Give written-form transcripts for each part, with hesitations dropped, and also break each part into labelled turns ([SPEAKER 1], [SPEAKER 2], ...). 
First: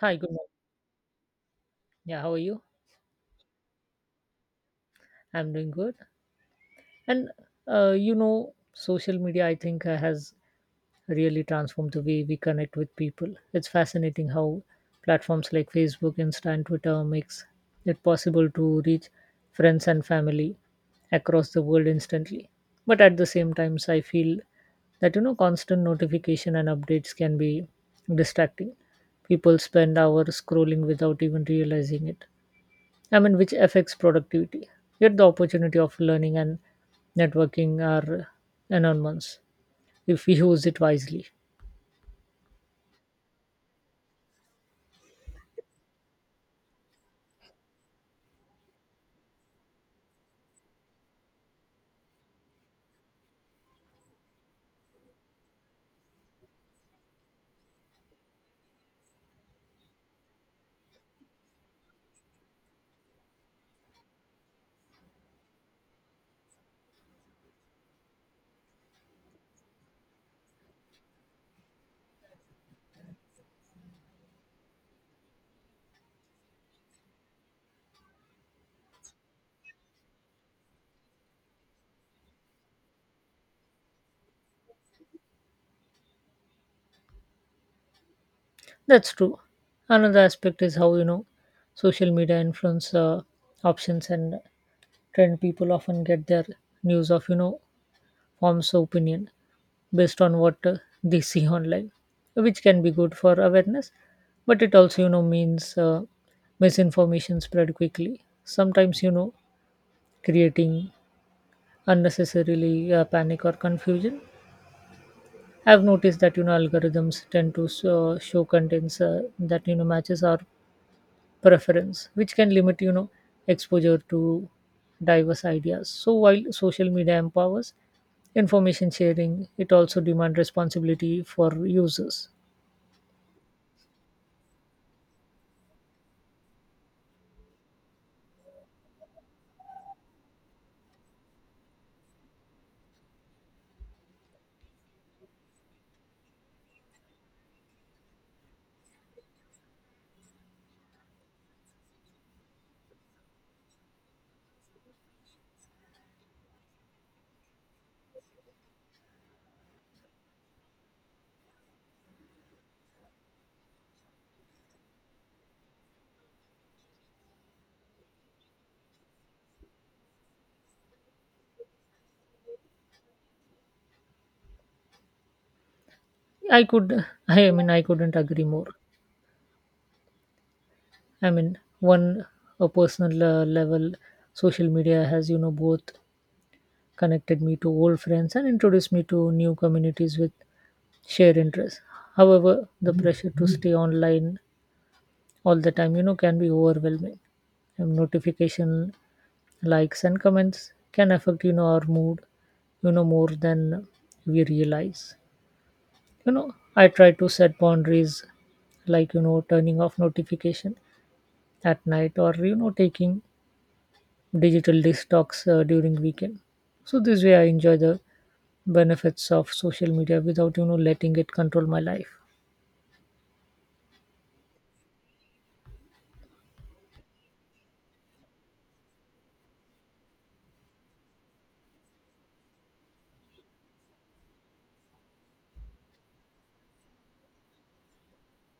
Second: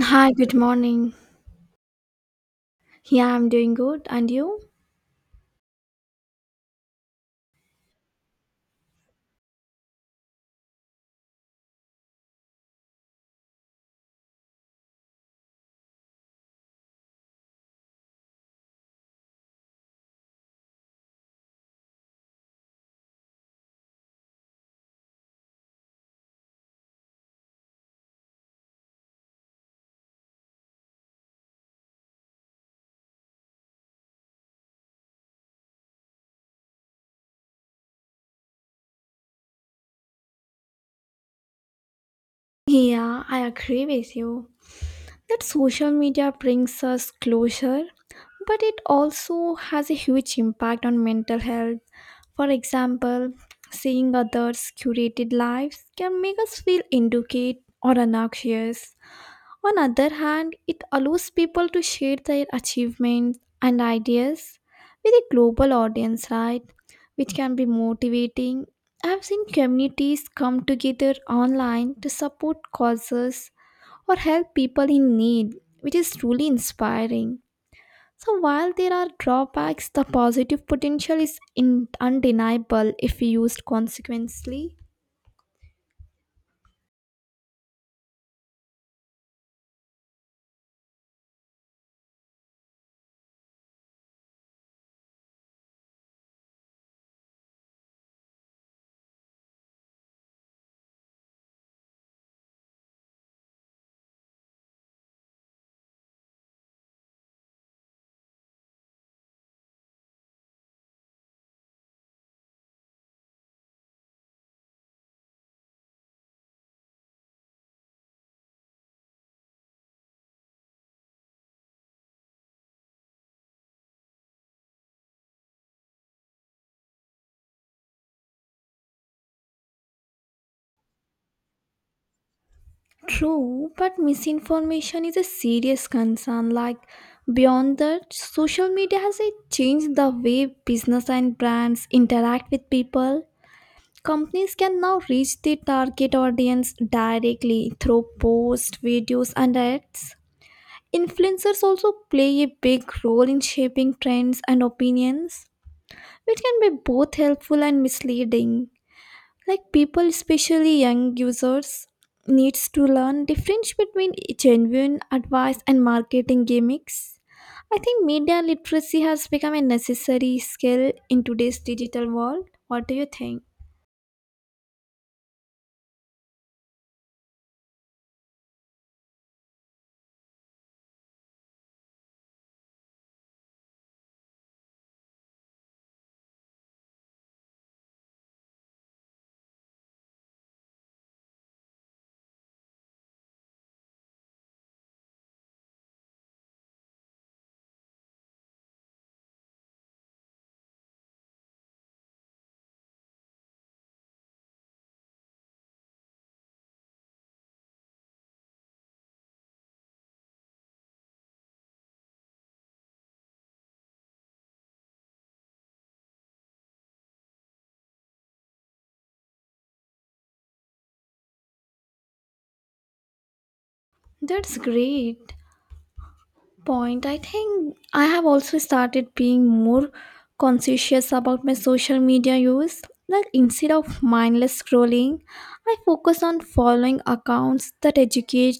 [SPEAKER 1] Hi, good
[SPEAKER 2] Hi,
[SPEAKER 1] morning.
[SPEAKER 2] good morning.
[SPEAKER 1] Yeah, how are you?
[SPEAKER 2] Yeah, I'm doing good. And you?
[SPEAKER 1] I'm doing good. And social media, I think, has really transformed the way we connect with people. It's fascinating how platforms like Facebook, Insta, and Twitter makes it possible to reach friends and family across the world instantly. But at the same time, I feel that constant notification and updates can be distracting. People spend hours scrolling without even realizing it, I mean, which affects productivity. Yet the opportunity of learning and networking are enormous if we use it wisely.
[SPEAKER 2] Yeah, I agree with you that social media brings us closure, but it also has a huge impact on mental health. For example, seeing others' curated lives can make us feel inadequate or obnoxious. On other hand, it allows people to share their achievements and ideas with a global audience, right? Which can be motivating. I've seen communities come together online to support causes or help people in need, which is truly inspiring. So, while there are drawbacks, the positive potential is undeniable if used consequently.
[SPEAKER 1] That's true. Another aspect is how social media influence options and trend. People often get their news of forms of opinion based on what they see online, which can be good for awareness, but it also means misinformation spread quickly. Sometimes creating unnecessarily panic or confusion. I've noticed that algorithms tend to, so, show contents that matches our preference, which can limit exposure to diverse ideas. So while social media empowers information sharing, it also demands responsibility for users.
[SPEAKER 2] True, but misinformation is a serious concern. Like, beyond that, social media has changed the way business and brands interact with people. Companies can now reach their target audience directly through posts, videos, and ads. Influencers also play a big role in shaping trends and opinions. It can be both helpful and misleading. Like people, especially young users, needs to learn difference between genuine advice and marketing gimmicks. I think media literacy has become a necessary skill in today's digital world. What do you think?
[SPEAKER 1] I mean, I couldn't agree more. I mean, one a personal level, social media has both connected me to old friends and introduced me to new communities with shared interests. However, the pressure to stay online all the time, can be overwhelming. And notification likes and comments can affect, our mood, more than we realize. I try to set boundaries like, turning off notification at night or, taking digital detox during weekend. So this way I enjoy the benefits of social media without letting it control my life.
[SPEAKER 2] That's great point. I think I have also started being more conscientious about my social media use. Like instead of mindless scrolling, I focus on following accounts that educate,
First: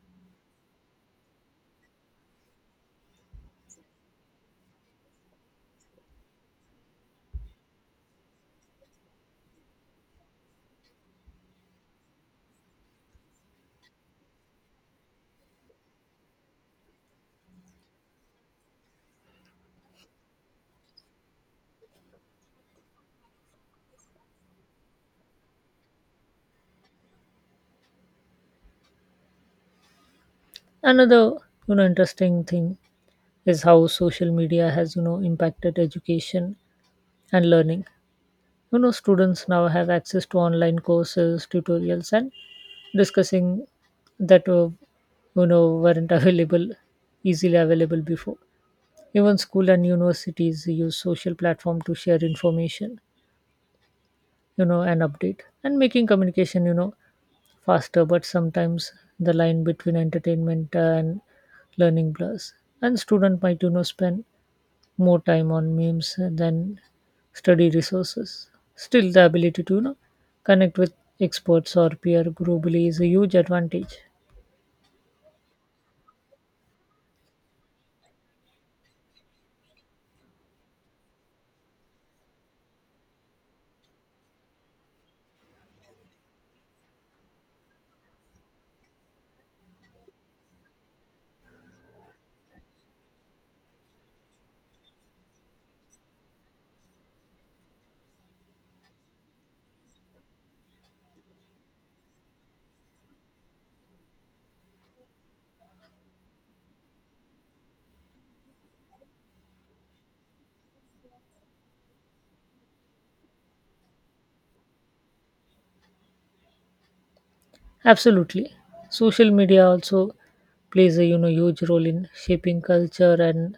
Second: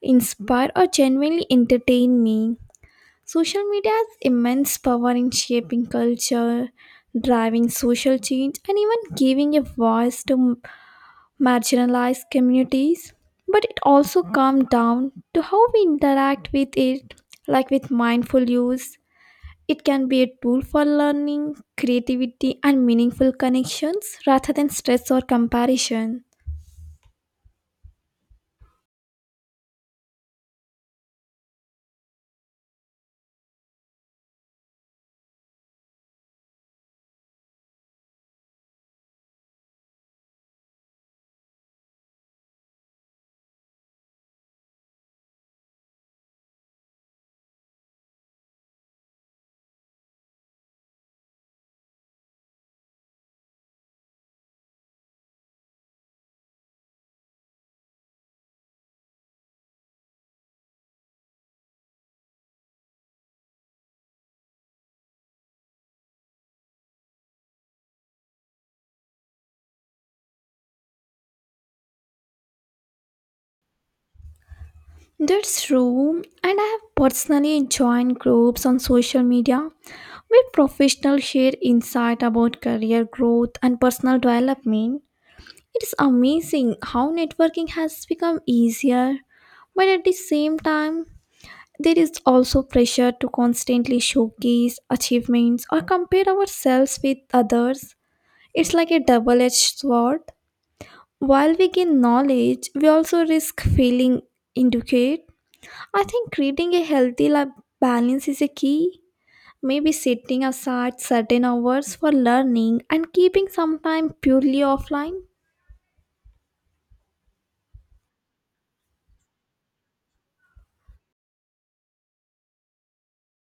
[SPEAKER 2] inspire, or genuinely entertain me. Social media has immense power in shaping culture, driving social change, and even giving a voice to marginalized communities, but it also comes down to how we interact with it, like with mindful use. It can be a tool for learning, creativity, and meaningful connections rather than stress or comparison.
[SPEAKER 1] Another interesting thing is how social media has impacted education and learning. Students now have access to online courses tutorials and discussing that weren't available easily available before. Even school and universities use social platform to share information and update and making communication faster, but sometimes the line between entertainment and learning blurs. And student might spend more time on memes than study resources. Still, the ability to connect with experts or peer globally is a huge advantage.
[SPEAKER 2] That's true, and I have personally joined groups on social media where professionals share insight about career growth and personal development. It's amazing how networking has become easier, but at the same time, there is also pressure to constantly showcase achievements or compare ourselves with others. It's like a double edged sword. While we gain knowledge, we also risk feeling inadequate. I think creating a healthy life balance is a key. Maybe setting aside certain hours for learning and keeping some time purely offline.
[SPEAKER 1] Absolutely, social media also plays a huge role in shaping culture and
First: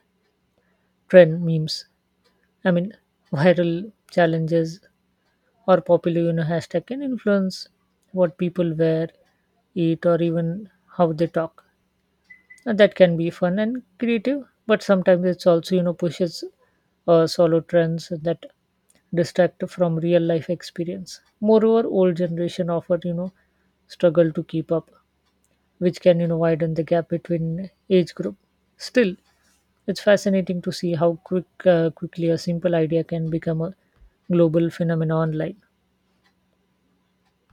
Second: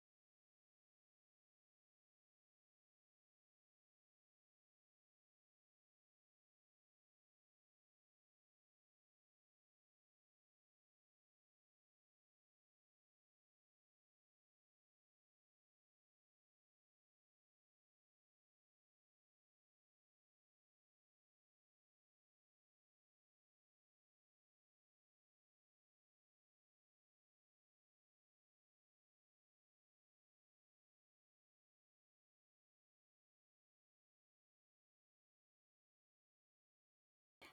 [SPEAKER 1] trend memes. I mean, viral challenges or popular hashtag can influence what people wear eat or even how they talk, and that can be fun and creative, but sometimes it's also pushes solo trends that distract from real life experience. Moreover, old generation often struggle to keep up, which can widen the gap between age group. Still, it's fascinating to see how quickly a simple idea can become a global phenomenon online.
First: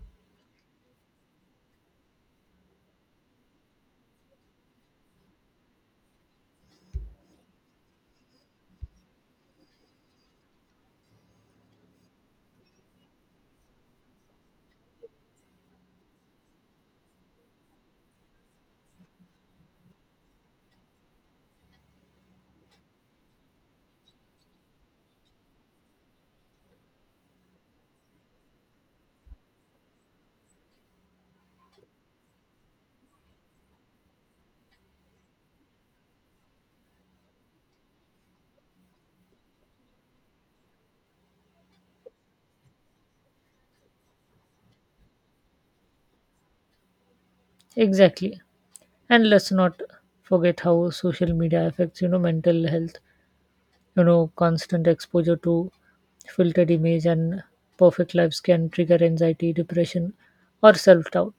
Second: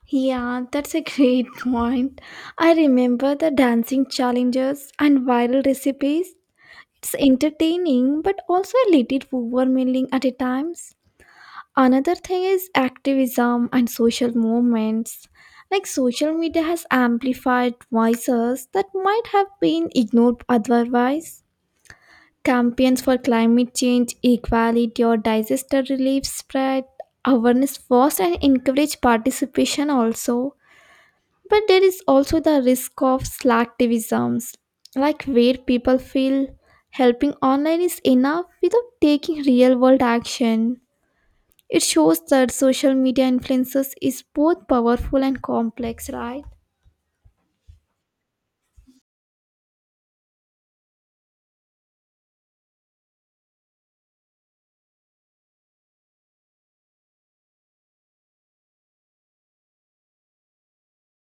[SPEAKER 2] Yeah, that's a great point. I remember the dancing challenges and viral recipes. It's entertaining, but also a little overwhelming at a times. Another thing is activism and social movements. Like social media has amplified voices that might have been ignored otherwise. Campaigns for climate change, equality, or disaster relief spread awareness first and encourage participation also. But there is also the risk of slacktivisms, like where people feel helping online is enough without taking real world action. It shows that social media influences is both powerful and complex, right?
[SPEAKER 1] Exactly. And let's not forget how social media affects mental health. Constant exposure to filtered image and perfect lives can trigger anxiety depression or self-doubt.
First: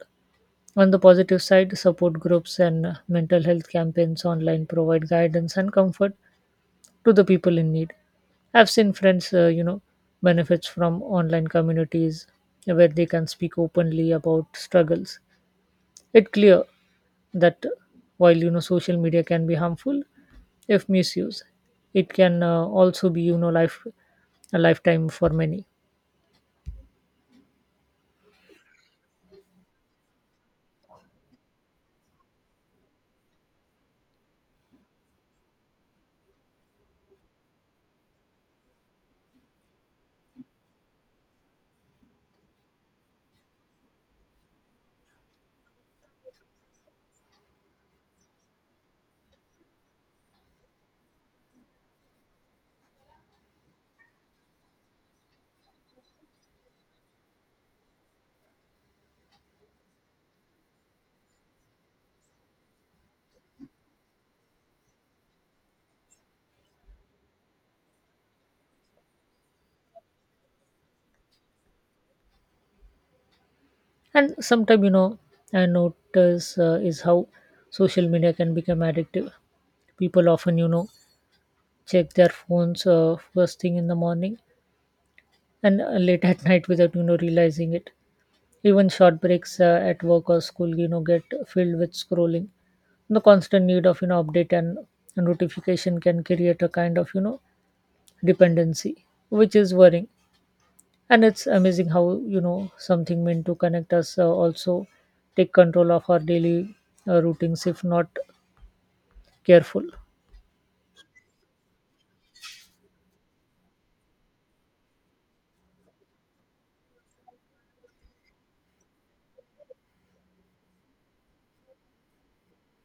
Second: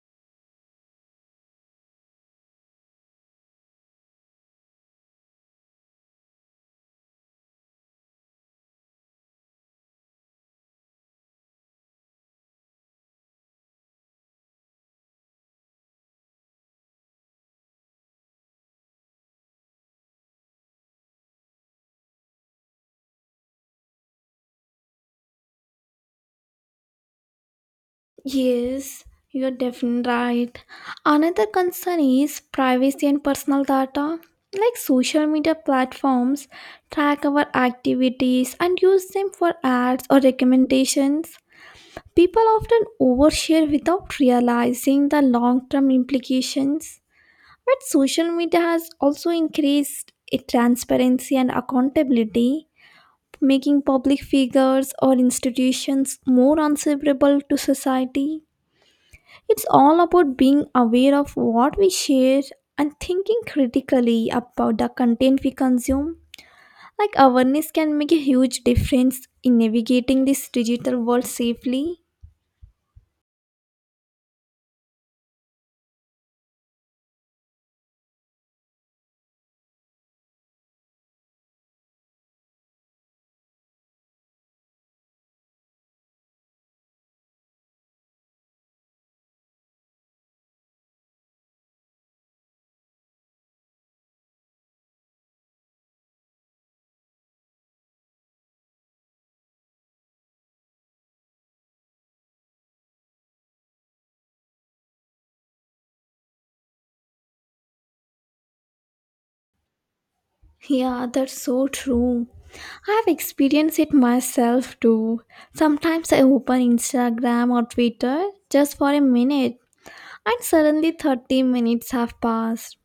[SPEAKER 1] On the positive side, support groups and mental health campaigns online provide guidance and comfort to the people in need. I've seen friends benefits from online communities where they can speak openly about struggles. It's clear that while social media can be harmful if misused, it can also be life a lifetime for many.
[SPEAKER 2] Yes, you're definitely right. Another concern is privacy and personal data. Like social media platforms track our activities and use them for ads or recommendations. People often overshare without realizing the long term implications, but social media has also increased its transparency and accountability, making public figures or institutions more answerable to society. It's all about being aware of what we share and thinking critically about the content we consume. Like awareness can make a huge difference in navigating this digital world safely.
[SPEAKER 1] And sometimes I notice is how social media can become addictive. People often check their phones first thing in the morning and late at night without realizing it. Even short breaks at work or school get filled with scrolling. The constant need of update and notification can create a kind of dependency, which is worrying. And it's amazing how something meant to connect us also take control of our daily routines if not careful.
[SPEAKER 2] Yeah, that's so true. I've experienced it myself too. Sometimes I open Instagram or Twitter just for a minute and suddenly 30 minutes have passed.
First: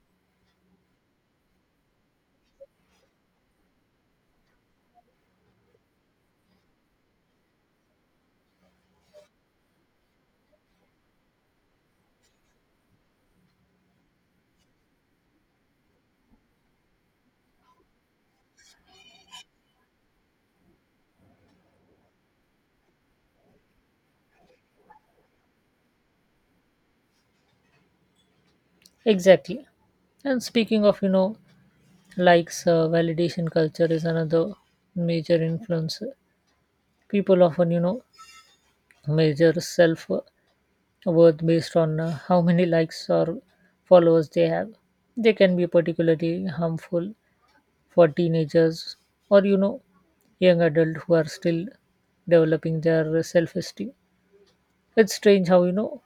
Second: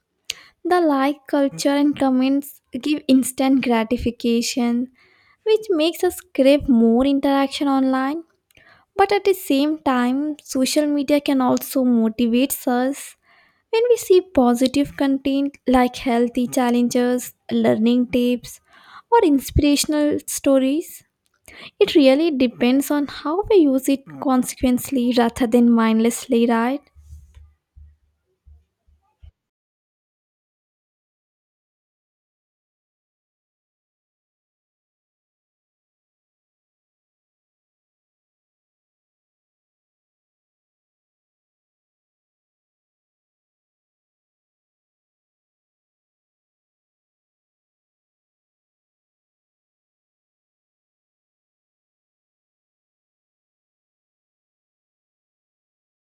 [SPEAKER 2] The like culture and comments give instant gratification, which makes us crave more interaction online. But at the same time, social media can also motivate us when we see positive content like healthy challenges, learning tips, or inspirational stories. It really depends on how we use it consequently rather than mindlessly, right?
[SPEAKER 1] Exactly. And speaking of likes, validation culture is another major influence. People often measure self worth based on how many likes or followers they have. They can be particularly harmful for teenagers or young adults who are still developing their self esteem. It's strange how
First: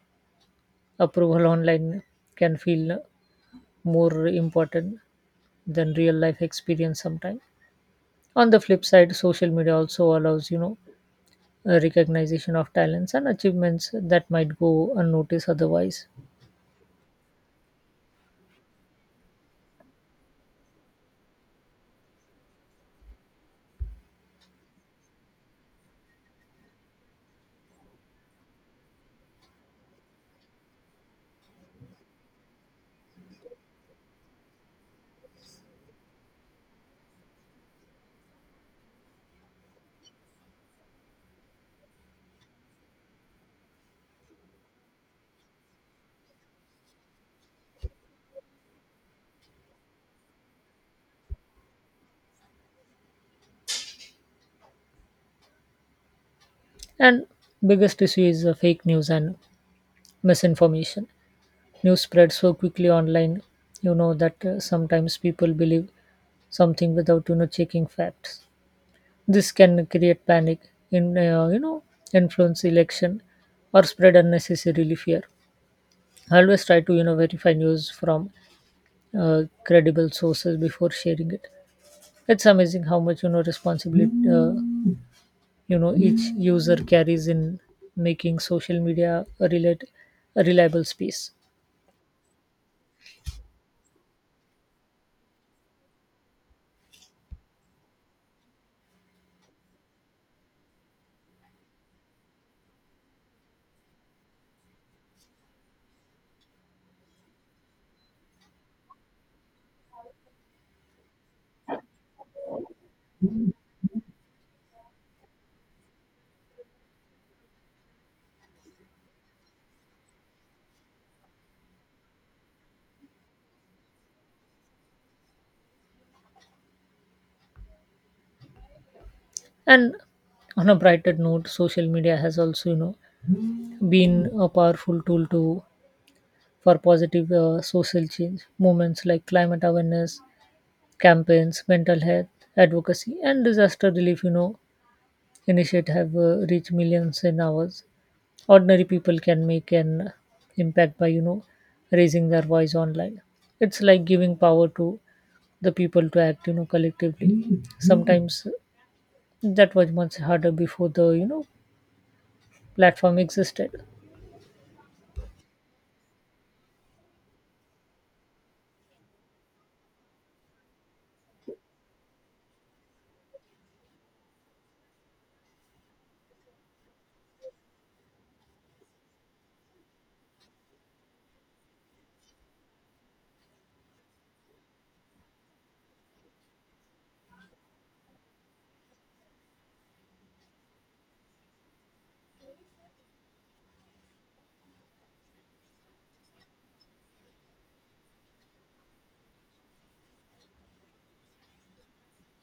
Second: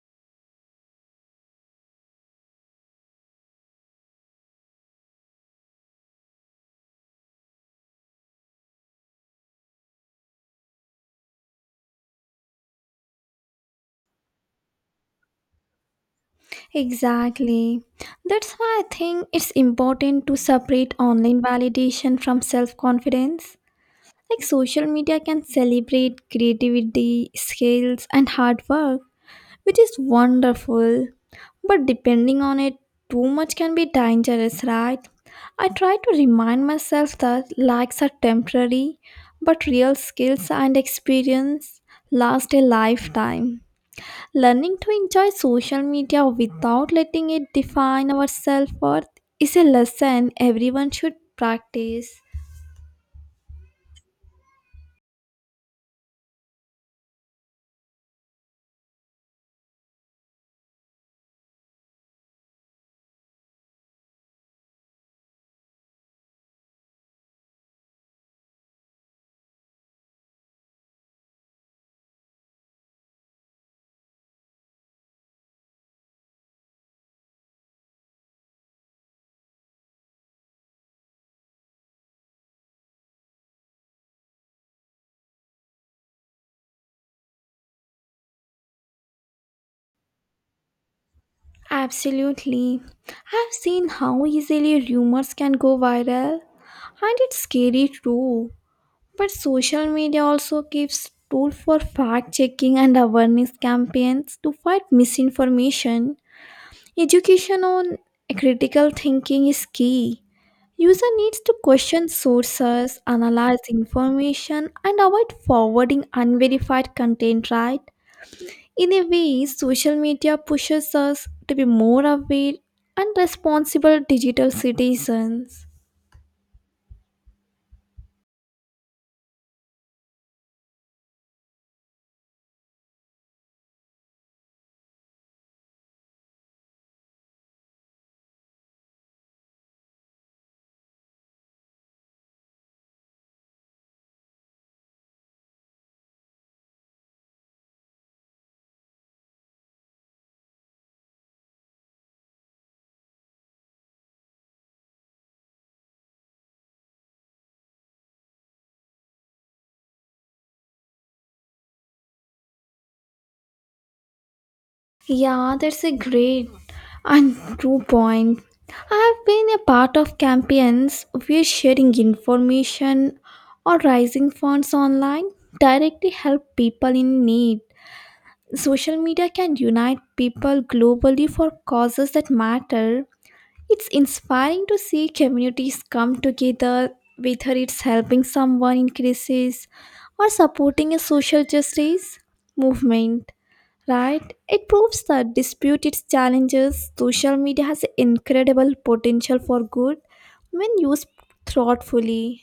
[SPEAKER 1] approval online can feel more important than real life experience sometimes. On the flip side, social media also allows a recognition of talents and achievements that might go unnoticed otherwise.
[SPEAKER 2] Exactly. That's why I think it's important to separate online validation from self confidence. Like social media can celebrate creativity, skills, and hard work which is wonderful. But depending on it, too much can be dangerous, right? I try to remind myself that likes are temporary, but real skills and experience last a lifetime. Learning to enjoy social media without letting it define our self worth is a lesson everyone should practice.
[SPEAKER 1] And biggest issue is fake news and misinformation. News spreads so quickly online that sometimes people believe something without checking facts. This can create panic in influence election or spread unnecessarily fear. I always try to verify news from credible sources before sharing it. It's amazing how much responsibility each user carries in making social media a reliable space.
[SPEAKER 2] Absolutely. I've seen how easily rumors can go viral, and it's scary too. But social media also gives tool for fact checking and awareness campaigns to fight misinformation. Education on critical thinking is key. User needs to question sources, analyze information, and avoid forwarding unverified content, right? In a way, social media pushes us to be more aware and responsible digital citizens.
[SPEAKER 1] And on a brighter note, social media has also been a powerful tool to for positive social change. Movements like climate awareness campaigns, mental health advocacy, and disaster relief, initiate have reached millions in hours. Ordinary people can make an impact by, raising their voice online. It's like giving power to the people to act, collectively. Sometimes that was much harder before the, platform existed.
[SPEAKER 2] Yeah, that's a great and true point. I've been a part of campaigns where sharing information or raising funds online directly help people in need. Social media can unite people globally for causes that matter. It's inspiring to see communities come together, whether it's helping someone in crisis or supporting a social justice movement. Right? It proves that despite its challenges, social media has incredible potential for good when used thoughtfully.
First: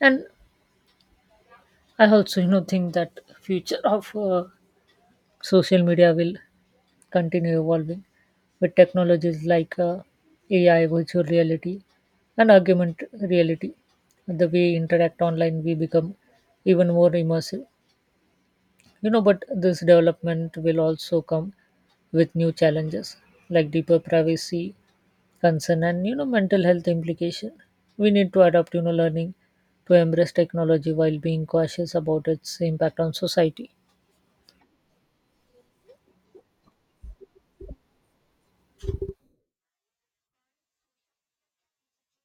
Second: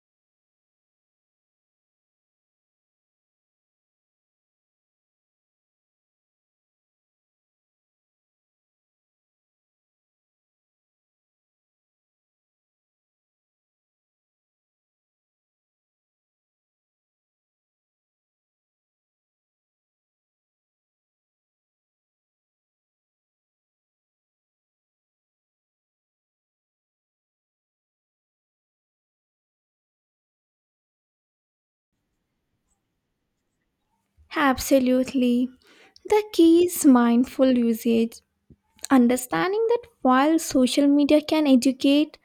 [SPEAKER 1] And I also, think that future of social media will continue evolving with technologies like AI, virtual reality, and augmented reality. The way we interact online, we become even more immersive. But this development will also come with new challenges like deeper privacy concern and mental health implication. We need to adapt, learning to embrace technology while being cautious about its impact on society.
[SPEAKER 2] Absolutely. The key is mindful usage, understanding that while social media can educate,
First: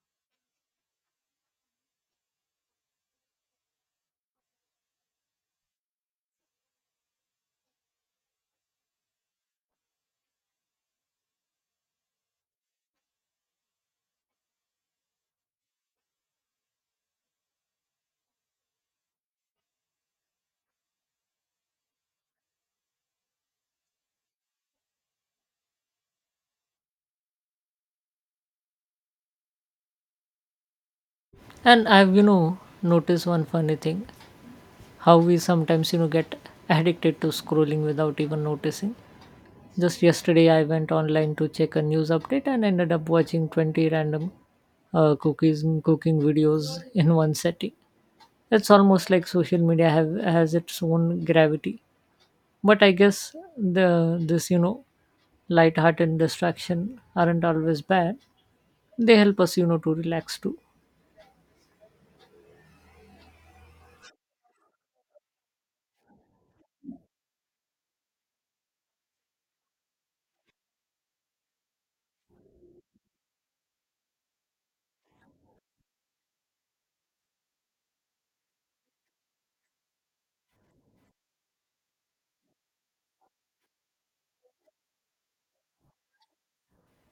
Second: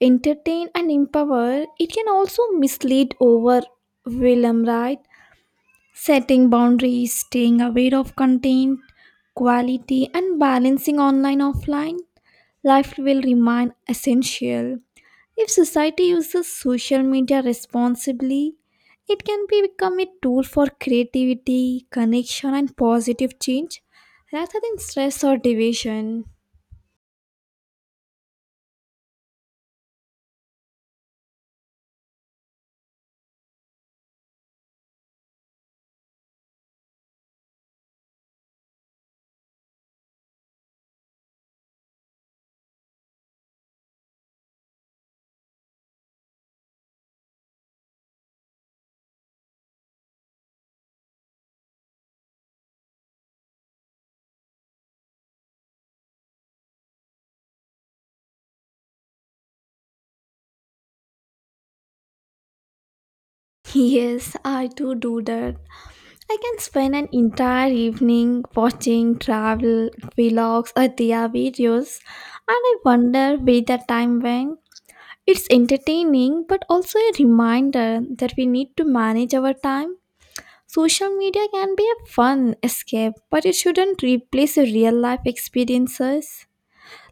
[SPEAKER 2] entertain, and empower, it can also mislead over Willem, right? Setting boundaries, staying aware of content, quality, and balancing online offline life will remain essential. If society uses social media responsibly, it can be become a tool for creativity, connection, and positive change rather than stress or division.
[SPEAKER 1] And I've noticed one funny thing, how we sometimes get addicted to scrolling without even noticing. Just yesterday I went online to check a news update and ended up watching 20 random cookies cooking videos in one setting. It's almost like social media have has its own gravity. But I guess the this light-hearted distraction aren't always bad. They help us to relax too.
[SPEAKER 2] Yes, I do that. I can spend an entire evening watching travel vlogs or their videos, and I wonder where the time went. It's entertaining, but also a reminder that we need to manage our time. Social media can be a fun escape, but it shouldn't replace your real life experiences.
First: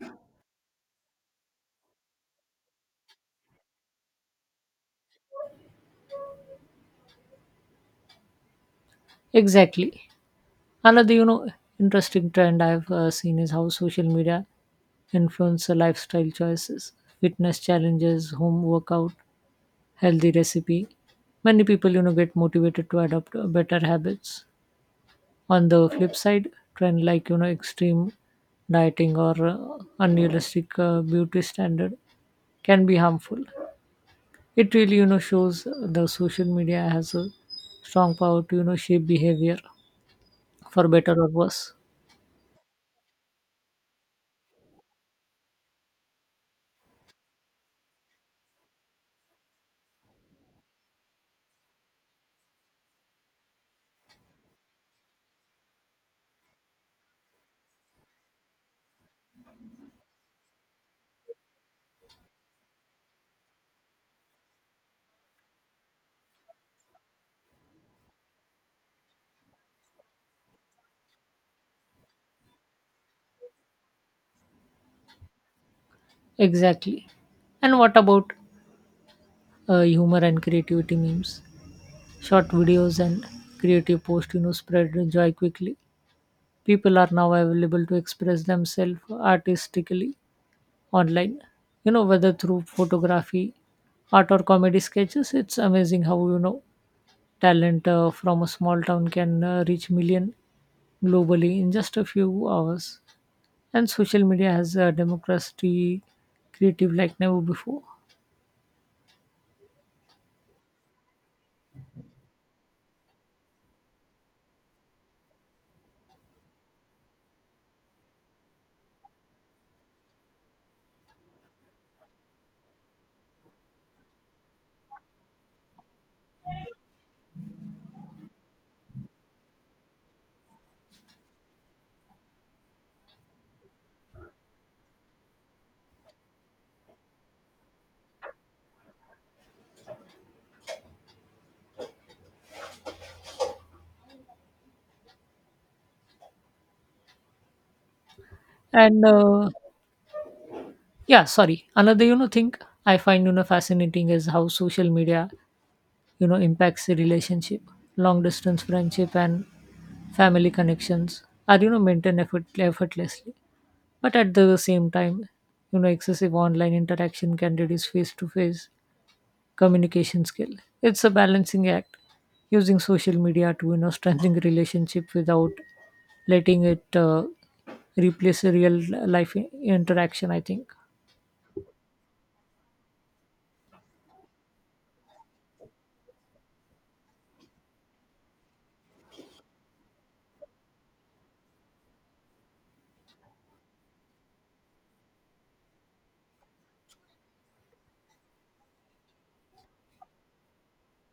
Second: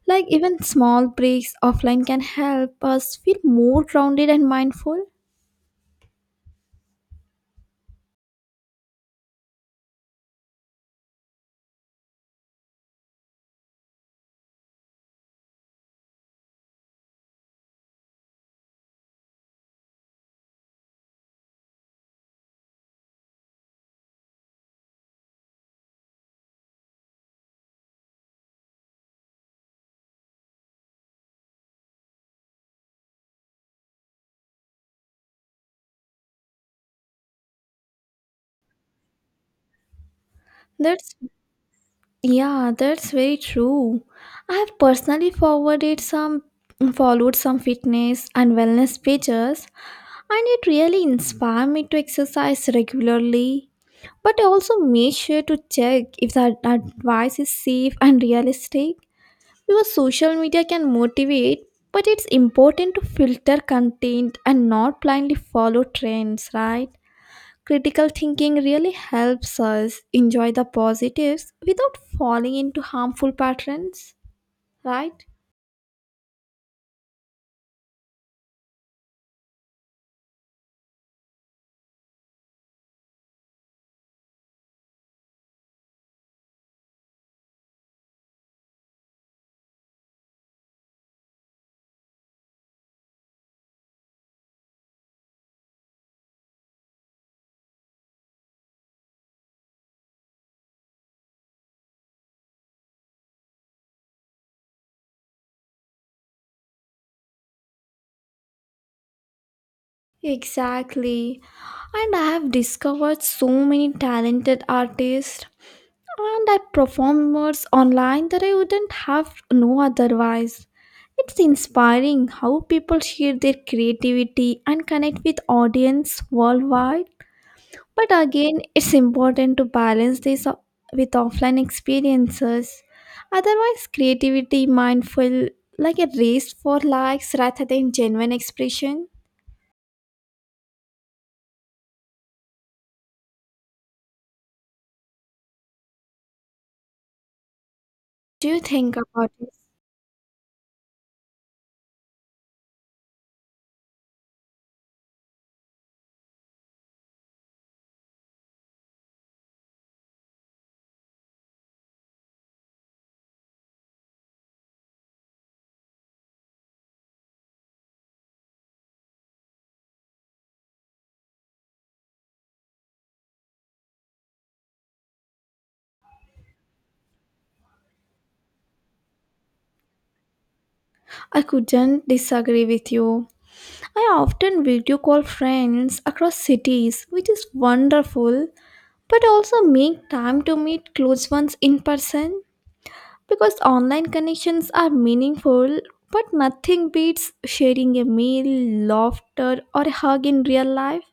[SPEAKER 2] Like even small breaks offline can help us feel more grounded and mindful.
[SPEAKER 1] Exactly. Another, interesting trend I've seen is how social media influence lifestyle choices, fitness challenges, home workout, healthy recipe. Many people, get motivated to adopt better habits. On the flip side, trend like extreme dieting or unrealistic beauty standard can be harmful. It really, shows the social media has a strong power to shape behavior for
[SPEAKER 2] That's,
[SPEAKER 1] better or worse.
[SPEAKER 2] yeah, that's very true. I have personally forwarded some followed some fitness and wellness pages and it really inspired me to exercise regularly. But I also make sure to check if the advice is safe and realistic. Because social media can motivate, but it's important to filter content and not blindly follow trends, right? Critical thinking really helps us enjoy the positives without falling into harmful patterns, right?
[SPEAKER 1] Exactly. And what about humor and creativity memes? Short videos and creative posts, spread joy quickly. People are now available to express themselves artistically online. Whether through photography, art, or comedy sketches, it's amazing how, talent from a small town can reach million globally in just a few hours. And social media has democracy creative like never before.
[SPEAKER 2] Exactly. And I have discovered so many talented artists and I perform words online that I wouldn't have no otherwise. It's inspiring how people share their creativity and connect with audience worldwide. But again, it's important to balance with offline experiences. Otherwise, creativity might feel like a race for likes rather than genuine expression. Do you think
[SPEAKER 1] And
[SPEAKER 2] about
[SPEAKER 1] uh,
[SPEAKER 2] this?
[SPEAKER 1] yeah sorry, another thing I find fascinating is how social media impacts the relationship. Long distance friendship and family connections are maintained effortlessly. But at the same time, excessive online interaction can reduce face to face communication skill. It's a balancing act using social media to strengthen relationship without letting it replace a real life interaction, I think.
[SPEAKER 2] I couldn't disagree with you. I often video call friends across cities, which is wonderful, but also make time to meet close ones in person because online connections are meaningful, but nothing beats sharing a meal, laughter, or a hug in real life,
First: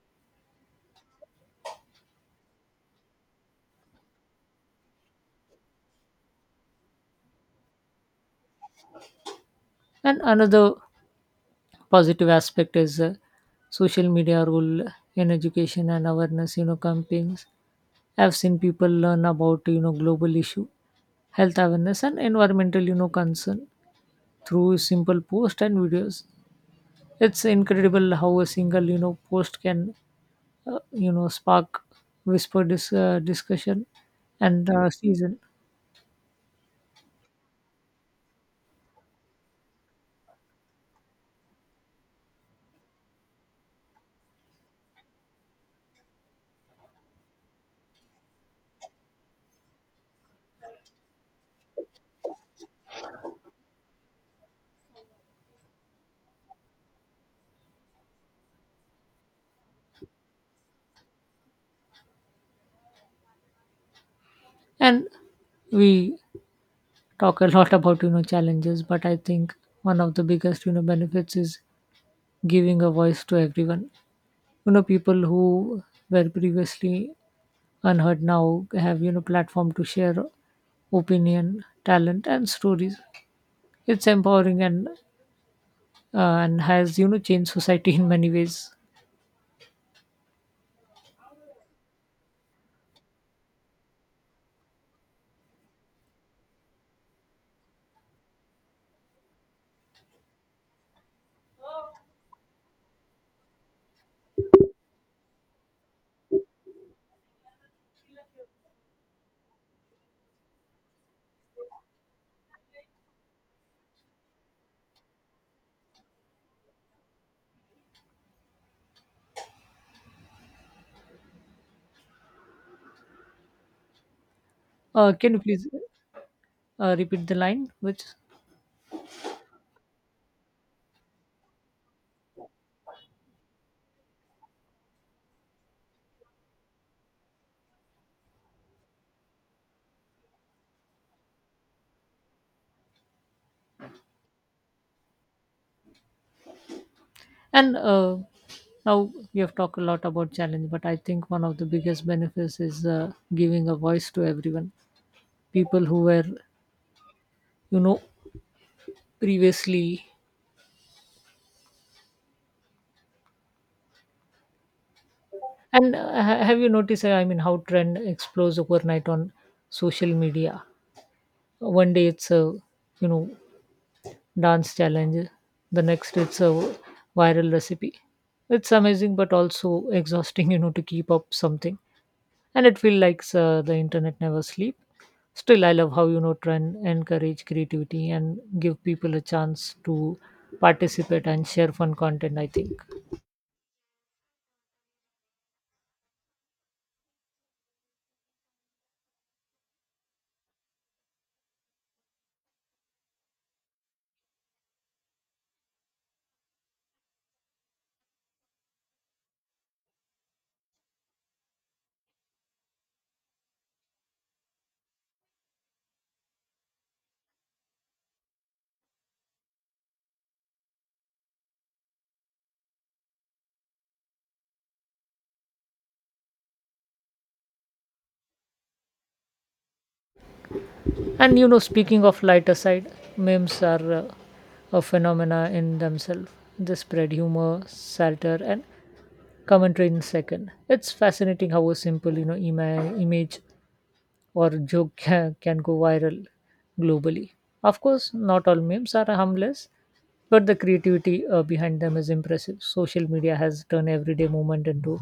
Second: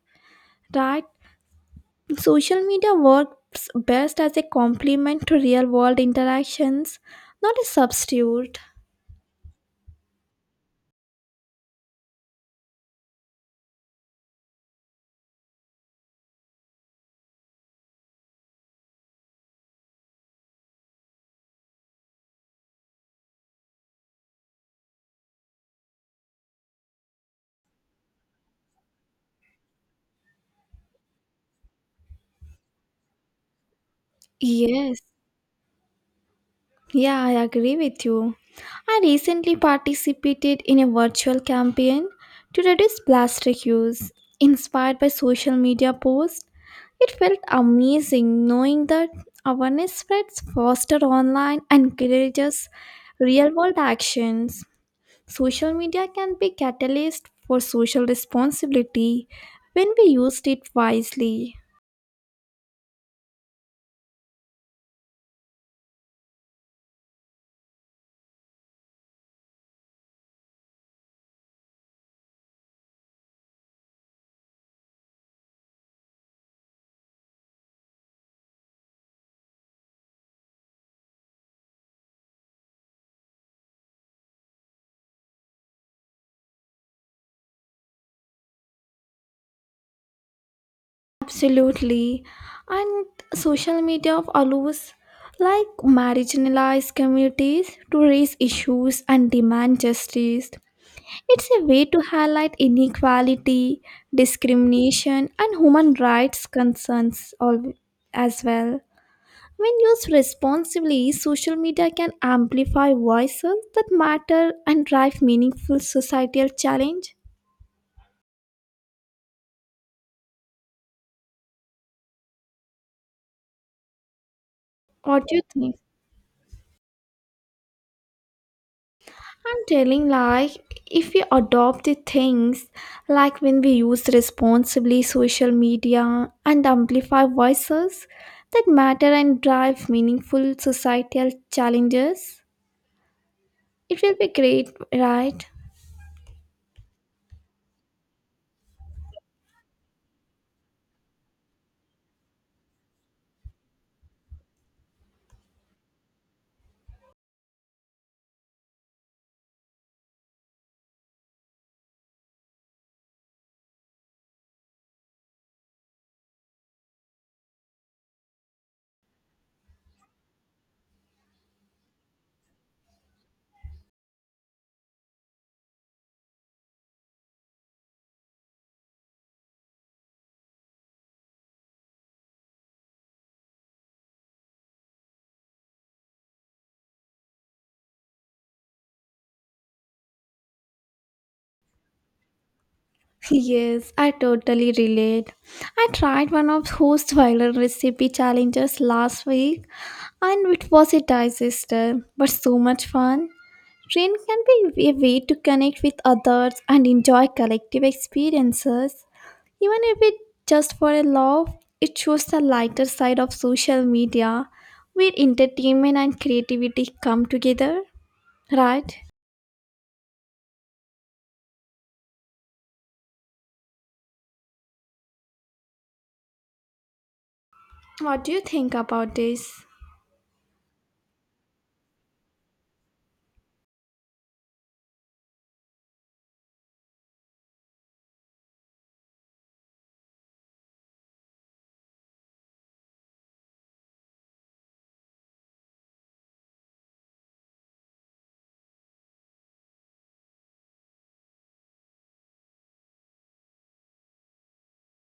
[SPEAKER 2] right? Social media works best as a complement to real world interactions, not a substitute.
[SPEAKER 1] And another positive aspect is social media role in education and awareness campaigns. I've seen people learn about global issue, health awareness and environmental concern through simple post and videos. It's incredible how a single post can spark whisper this discussion. And
[SPEAKER 2] Yes.
[SPEAKER 1] season.
[SPEAKER 2] Yeah, I agree with you. I recently participated in a virtual campaign to reduce plastic use, inspired by social media posts. It felt amazing knowing that awareness spreads faster online and encourages real-world actions. Social media can be catalyst for social responsibility when we used it wisely.
[SPEAKER 1] And we talk a lot about challenges, but I think one of the biggest benefits is giving a voice to everyone. People who were previously unheard now have platform to share opinion talent and stories. It's empowering and has changed society in many ways.
[SPEAKER 2] Absolutely. And social media allows like marginalized communities to raise issues and demand justice. It's a way to highlight inequality, discrimination, and human rights concerns all as well. When used responsibly, social media can amplify voices that matter and drive meaningful societal change. What
[SPEAKER 1] Can
[SPEAKER 2] do
[SPEAKER 1] you
[SPEAKER 2] you
[SPEAKER 1] please
[SPEAKER 2] think?
[SPEAKER 1] repeat the line which.
[SPEAKER 2] I'm telling like if we adopt the things like when we use responsibly social media and amplify voices that matter and drive meaningful societal challenges, it will be great, right?
[SPEAKER 1] And now we have talked a lot about challenge, but I think one of the biggest benefits is giving a voice to everyone, people who were you know previously. And have you noticed, I mean, how trend explodes overnight on social media? One day it's a, you know, dance challenge. The next it's a viral recipe. It's amazing, but also exhausting, to keep up something. And it feels like the internet never sleep. Still, I love how, trend encourage creativity and give people a chance to participate and share fun content, I think.
[SPEAKER 2] Yes, I totally relate. I tried one of host viral recipe challenges last week and it was a disaster, but so much fun. Train can be a way to connect with others and enjoy collective experiences. Even if it's just for a laugh, it shows the lighter side of social media where entertainment and creativity come together. Right? What do you think about this?
[SPEAKER 1] And speaking of lighter side, memes are a phenomena in themselves. They spread humor satire and commentary in second. It's fascinating how a simple image or joke can go viral globally. Of course not all memes are harmless, but the creativity behind them is impressive. Social media has turned everyday moment into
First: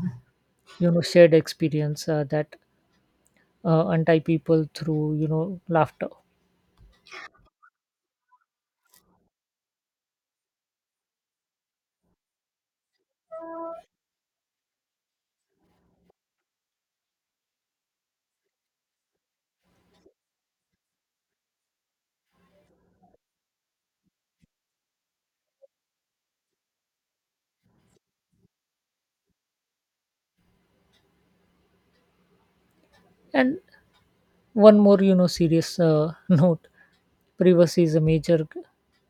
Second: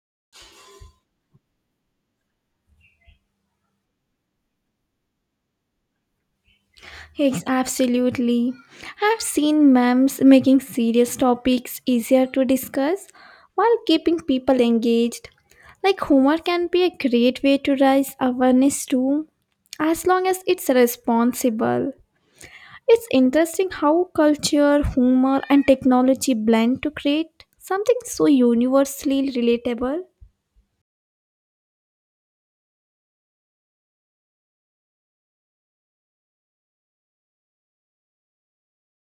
[SPEAKER 1] shared experience that untie people through laughter.
[SPEAKER 2] Yes, absolutely. I've seen memes making serious topics easier to discuss while keeping people engaged. Like humor can be a great way to raise awareness too, as long as it's responsible. It's interesting how culture, humor, and technology blend to create something so universally relatable.
[SPEAKER 1] And one more, serious note, privacy is a major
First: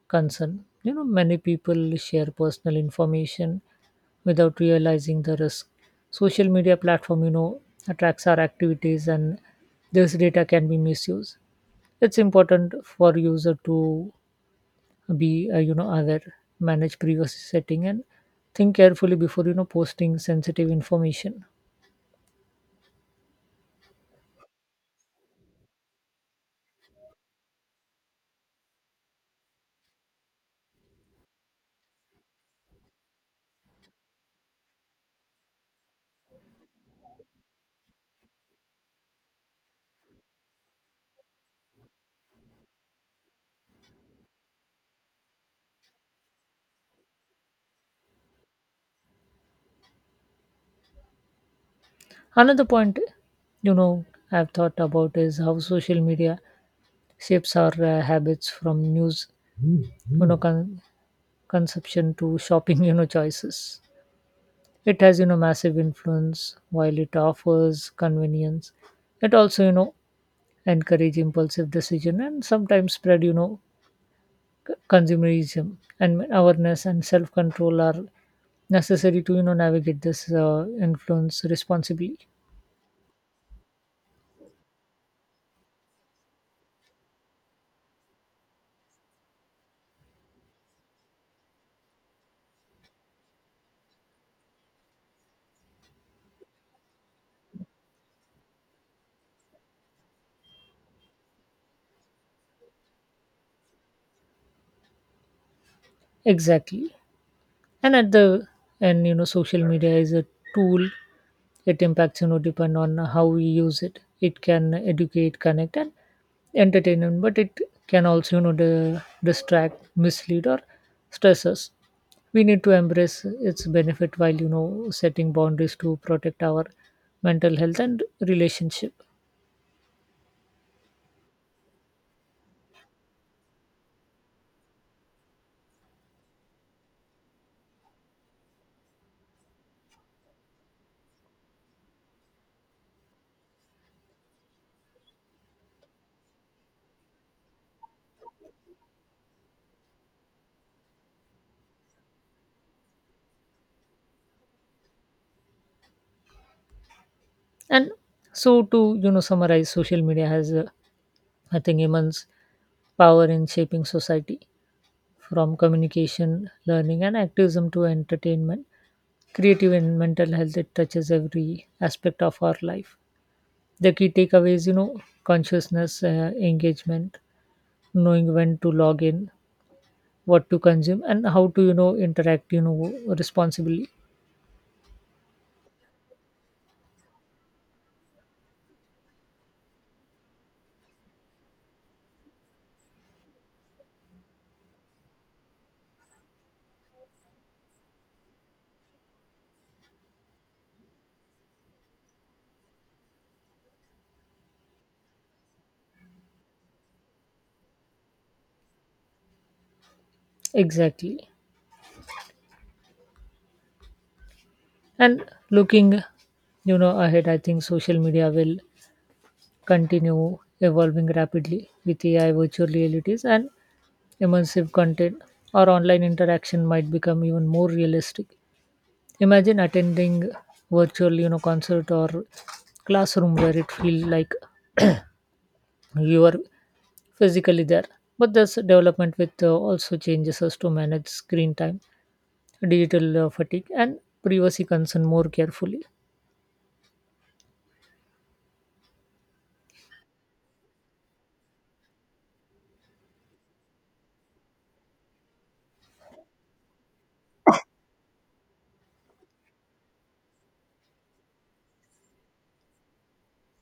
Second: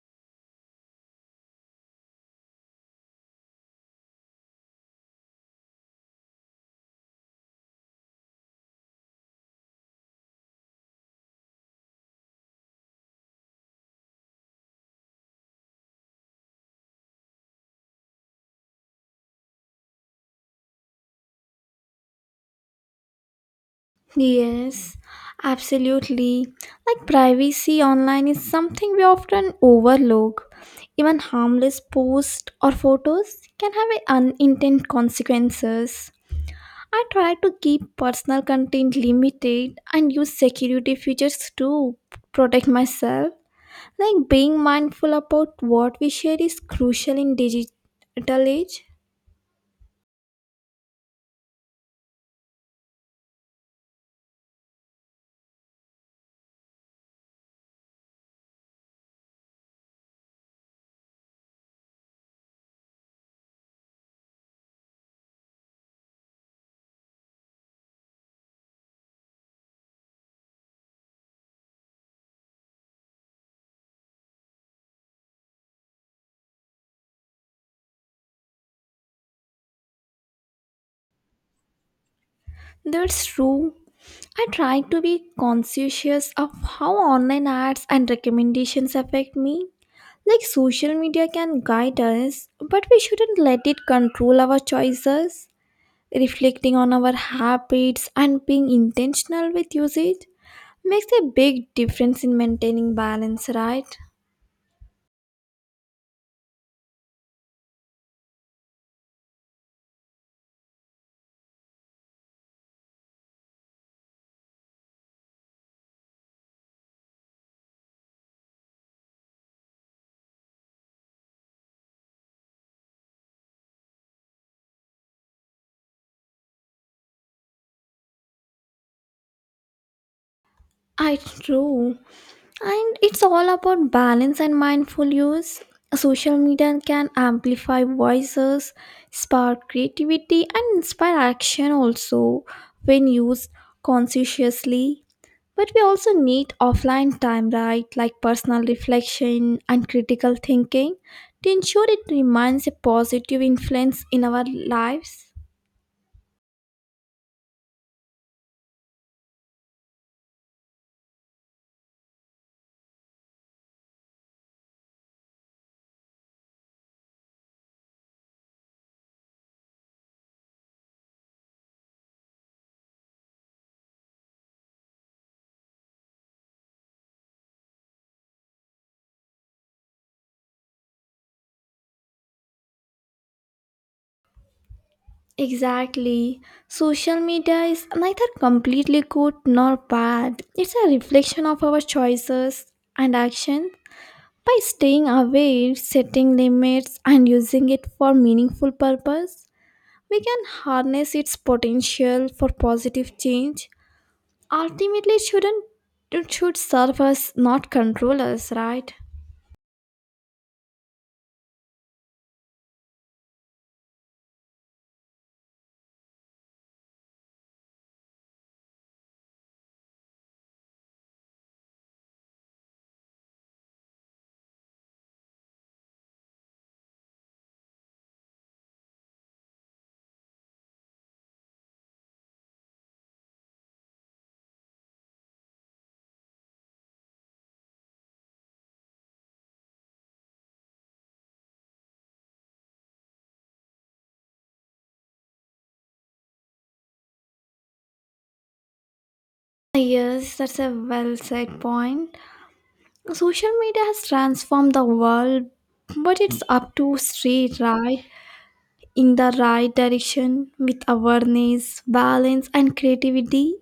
[SPEAKER 1] concern. Many people share personal information without realizing the risk. Social media platform, attracts our activities and this data can be misused. It's important for user to be, aware, manage privacy setting and think carefully before, posting sensitive information.
[SPEAKER 2] Yes, absolutely. Like privacy online is something we often overlook. Even harmless posts or photos can have a unintended consequences. I try to keep personal content limited and use security features to protect myself. Like being mindful about what we share is crucial in digital age.
[SPEAKER 1] Another point, you know, I've thought about is how social media shapes our habits from news you know con- consumption to shopping choices. It has massive influence while it offers convenience. It also encourage impulsive decision and sometimes spread consumerism. And awareness and self control are necessary to navigate this influence responsibly.
[SPEAKER 2] That's true. I try to be conscientious of how online ads and recommendations affect me. Like social media can guide us, but we shouldn't let it control our choices. Reflecting on our habits and being intentional with usage makes a big difference in maintaining balance, right?
[SPEAKER 1] Exactly. And at the end social media is a tool. It impacts depend on how we use it. It can educate connect and entertainment, but it can also distract mislead or stress us. We need to embrace its benefit while setting boundaries to protect our mental health and relationship.
[SPEAKER 2] I true. And it's all about balance and mindful use. Social media can amplify voices, spark creativity, and inspire action also when used consciously. But we also need offline time, right? Like personal reflection and critical thinking to ensure it remains a positive influence in our lives.
[SPEAKER 1] And so to summarize, social media has I think immense power in shaping society. From communication, learning, and activism to entertainment, creative and mental health, it touches every aspect of our life. The key takeaways, consciousness, engagement, knowing when to log in, what to consume, and how to, interact, responsibly.
[SPEAKER 2] Exactly. Social media is neither completely good nor bad. It's a reflection of our choices and actions. By staying aware, setting limits, and using it for meaningful purpose, we can harness its potential for positive change. Ultimately, it should serve us, not control us, right?
[SPEAKER 1] Exactly. And looking, ahead, I think social media will continue evolving rapidly with AI, virtual realities, and immersive content. Our online interaction might become even more realistic. Imagine attending virtual, concert or classroom where it feels like you are physically there. But this development with also changes us to manage screen time, digital fatigue, and privacy concern more carefully.
[SPEAKER 2] Yes, that's a well said point. Social media has transformed the world, but it's up to straight right in the right direction with awareness, balance, and creativity.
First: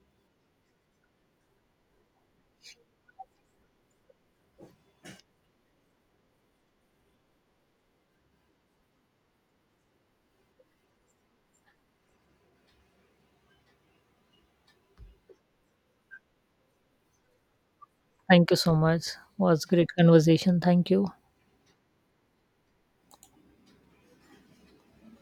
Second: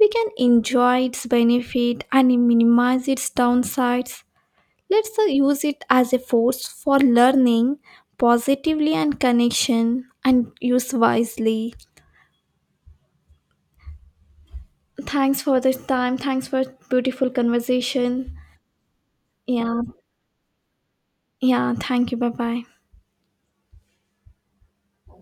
[SPEAKER 2] We can enjoy its benefit and minimize its downsides. Let's use it as a force for learning positively and connection and use wisely. Thanks for this time. Thanks for beautiful conversation.
[SPEAKER 1] Thank you so much. Was
[SPEAKER 2] Yeah.
[SPEAKER 1] great conversation. Thank you.
[SPEAKER 2] Yeah. Thank you. Bye bye.